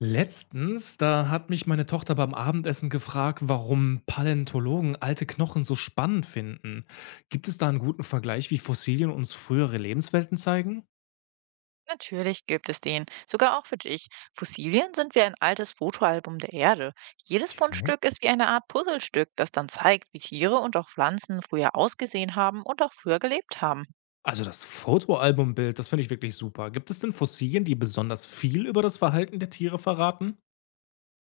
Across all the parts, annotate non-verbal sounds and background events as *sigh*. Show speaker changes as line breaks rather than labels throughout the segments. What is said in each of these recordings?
Letztens, da hat mich meine Tochter beim Abendessen gefragt, warum Paläontologen alte Knochen so spannend finden. Gibt es da einen guten Vergleich, wie Fossilien uns frühere Lebenswelten zeigen?
Natürlich gibt es den, sogar auch für dich. Fossilien sind wie ein altes Fotoalbum der Erde. Jedes
Okay.
Fundstück ist wie eine Art Puzzlestück, das dann zeigt, wie Tiere und auch Pflanzen früher ausgesehen haben und auch früher gelebt haben.
Also das Fotoalbumbild, das finde ich wirklich super. Gibt es denn Fossilien, die besonders viel über das Verhalten der Tiere verraten?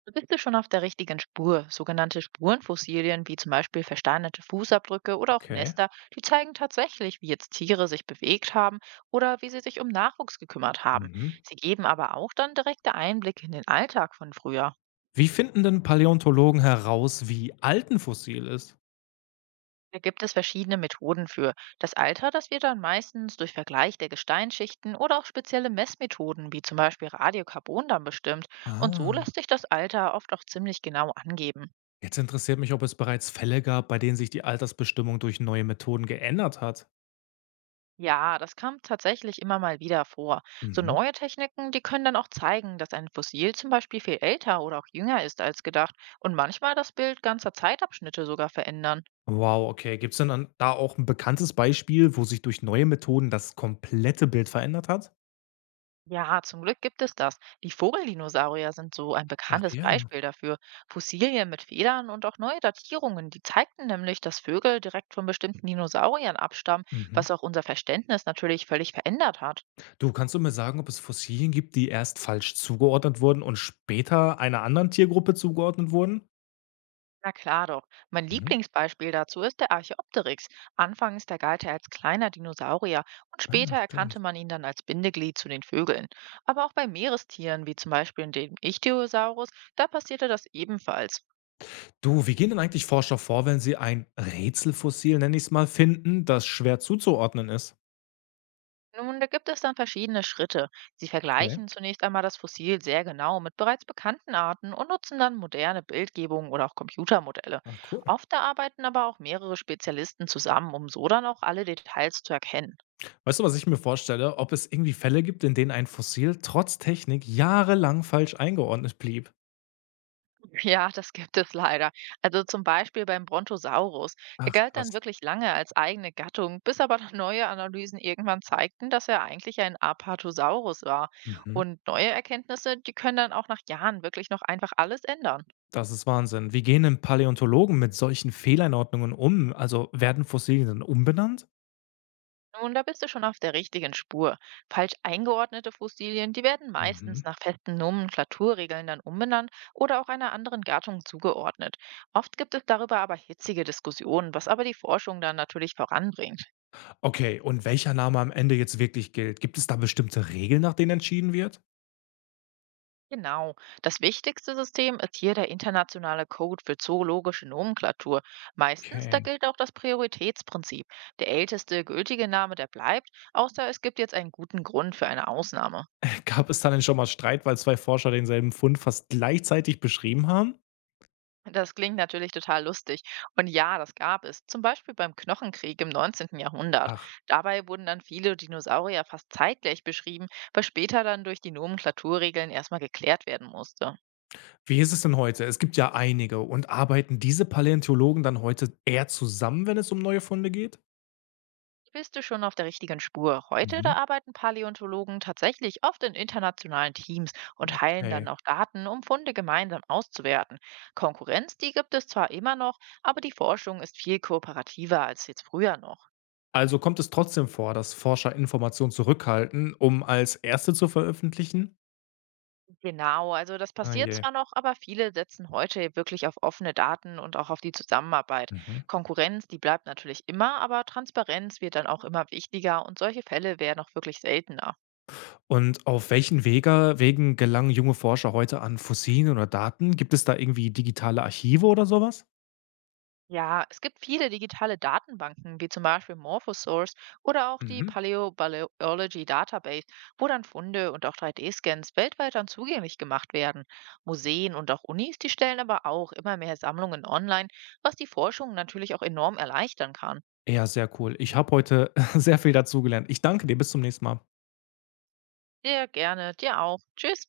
Da bist du schon auf der richtigen Spur. Sogenannte Spurenfossilien, wie zum Beispiel versteinerte Fußabdrücke oder auch
Okay.
Nester, die zeigen tatsächlich, wie jetzt Tiere sich bewegt haben oder wie sie sich um Nachwuchs gekümmert haben.
Mhm.
Sie geben aber auch dann direkte Einblicke in den Alltag von früher.
Wie finden denn Paläontologen heraus, wie alt ein Fossil ist?
Da gibt es verschiedene Methoden für. Das Alter, das wird dann meistens durch Vergleich der Gesteinsschichten oder auch spezielle Messmethoden, wie zum Beispiel Radiokarbon, dann bestimmt. Und so
Ah.
lässt sich das Alter oft auch ziemlich genau angeben.
Jetzt interessiert mich, ob es bereits Fälle gab, bei denen sich die Altersbestimmung durch neue Methoden geändert hat.
Ja, das kam tatsächlich immer mal wieder vor. So
Mhm.
neue Techniken, die können dann auch zeigen, dass ein Fossil zum Beispiel viel älter oder auch jünger ist als gedacht und manchmal das Bild ganzer Zeitabschnitte sogar verändern.
Wow, okay. Gibt es denn dann da auch ein bekanntes Beispiel, wo sich durch neue Methoden das komplette Bild verändert hat?
Ja, zum Glück gibt es das. Die Vogeldinosaurier sind so ein
Ach
bekanntes
ja.
Beispiel dafür. Fossilien mit Federn und auch neue Datierungen, die zeigten nämlich, dass Vögel direkt von bestimmten Dinosauriern abstammen,
Mhm.
was auch unser Verständnis natürlich völlig verändert hat.
Du, kannst du mir sagen, ob es Fossilien gibt, die erst falsch zugeordnet wurden und später einer anderen Tiergruppe zugeordnet wurden?
Na klar doch. Mein
Mhm.
Lieblingsbeispiel dazu ist der Archaeopteryx. Anfangs, da galt er als kleiner Dinosaurier und
Ah,
später erkannte
stimmt.
man ihn dann als Bindeglied zu den Vögeln. Aber auch bei Meerestieren, wie zum Beispiel dem Ichthyosaurus, da passierte das ebenfalls.
Du, wie gehen denn eigentlich Forscher vor, wenn sie ein „Rätselfossil“, nenne ich es mal, finden, das schwer zuzuordnen ist?
Nun, da gibt es dann verschiedene Schritte. Sie
Okay.
vergleichen zunächst einmal das Fossil sehr genau mit bereits bekannten Arten und nutzen dann moderne Bildgebungen oder auch Computermodelle.
Ah, cool.
Oft arbeiten aber auch mehrere Spezialisten zusammen, um so dann auch alle Details zu erkennen.
Weißt du, was ich mir vorstelle? Ob es irgendwie Fälle gibt, in denen ein Fossil trotz Technik jahrelang falsch eingeordnet blieb?
*laughs* Ja, das gibt es leider. Also zum Beispiel beim Brontosaurus. Er
Ach
galt dann
krass.
wirklich lange als eigene Gattung, bis aber dann neue Analysen irgendwann zeigten, dass er eigentlich ein Apatosaurus war.
Mhm.
Und neue Erkenntnisse, die können dann auch nach Jahren wirklich noch einfach alles ändern.
Das ist Wahnsinn. Wie gehen denn Paläontologen mit solchen Fehleinordnungen um? Also werden Fossilien dann umbenannt?
Nun, da bist du schon auf der richtigen Spur. Falsch eingeordnete Fossilien, die werden meistens
Mhm.
nach festen Nomenklaturregeln dann umbenannt oder auch einer anderen Gattung zugeordnet. Oft gibt es darüber aber hitzige Diskussionen, was aber die Forschung dann natürlich voranbringt.
Okay, und welcher Name am Ende jetzt wirklich gilt? Gibt es da bestimmte Regeln, nach denen entschieden wird?
Genau, das wichtigste System ist hier der internationale Code für zoologische Nomenklatur. Meistens, da
Okay.
gilt auch das Prioritätsprinzip. Der älteste gültige Name, der bleibt, außer es gibt jetzt einen guten Grund für eine Ausnahme.
Gab es da denn schon mal Streit, weil zwei Forscher denselben Fund fast gleichzeitig beschrieben haben?
Das klingt natürlich total lustig. Und ja, das gab es. Zum Beispiel beim Knochenkrieg im 19. Jahrhundert.
Ach,
Dabei wurden dann viele Dinosaurier fast zeitgleich beschrieben, was später dann durch die Nomenklaturregeln erstmal geklärt werden musste.
wie ist es denn heute? Es gibt ja einige. Und arbeiten diese Paläontologen dann heute eher zusammen, wenn es um neue Funde geht?
Bist du schon auf der richtigen Spur? Heute, da
Mhm.
arbeiten Paläontologen tatsächlich oft in internationalen Teams und teilen
Okay.
dann auch Daten, um Funde gemeinsam auszuwerten. Konkurrenz, die gibt es zwar immer noch, aber die Forschung ist viel kooperativer als jetzt früher noch.
Also kommt es trotzdem vor, dass Forscher Informationen zurückhalten, um als erste zu veröffentlichen?
Genau, also das
Ah
passiert
je.
zwar noch, aber viele setzen heute wirklich auf offene Daten und auch auf die Zusammenarbeit.
Mhm.
Konkurrenz, die bleibt natürlich immer, aber Transparenz wird dann auch immer wichtiger und solche Fälle werden auch wirklich seltener.
Und auf welchen Wegen gelangen junge Forscher heute an Fossilien oder Daten? Gibt es da irgendwie digitale Archive oder sowas?
Ja, es gibt viele digitale Datenbanken, wie zum Beispiel Morphosource oder auch die
Mhm.
Paleobiology Database, wo dann Funde und auch 3D-Scans weltweit dann zugänglich gemacht werden. Museen und auch Unis, die stellen aber auch immer mehr Sammlungen online, was die Forschung natürlich auch enorm erleichtern kann.
Ja, sehr cool. Ich habe heute *laughs* sehr viel dazugelernt. Ich danke dir. Bis zum nächsten Mal.
Sehr gerne. Dir auch. Tschüss.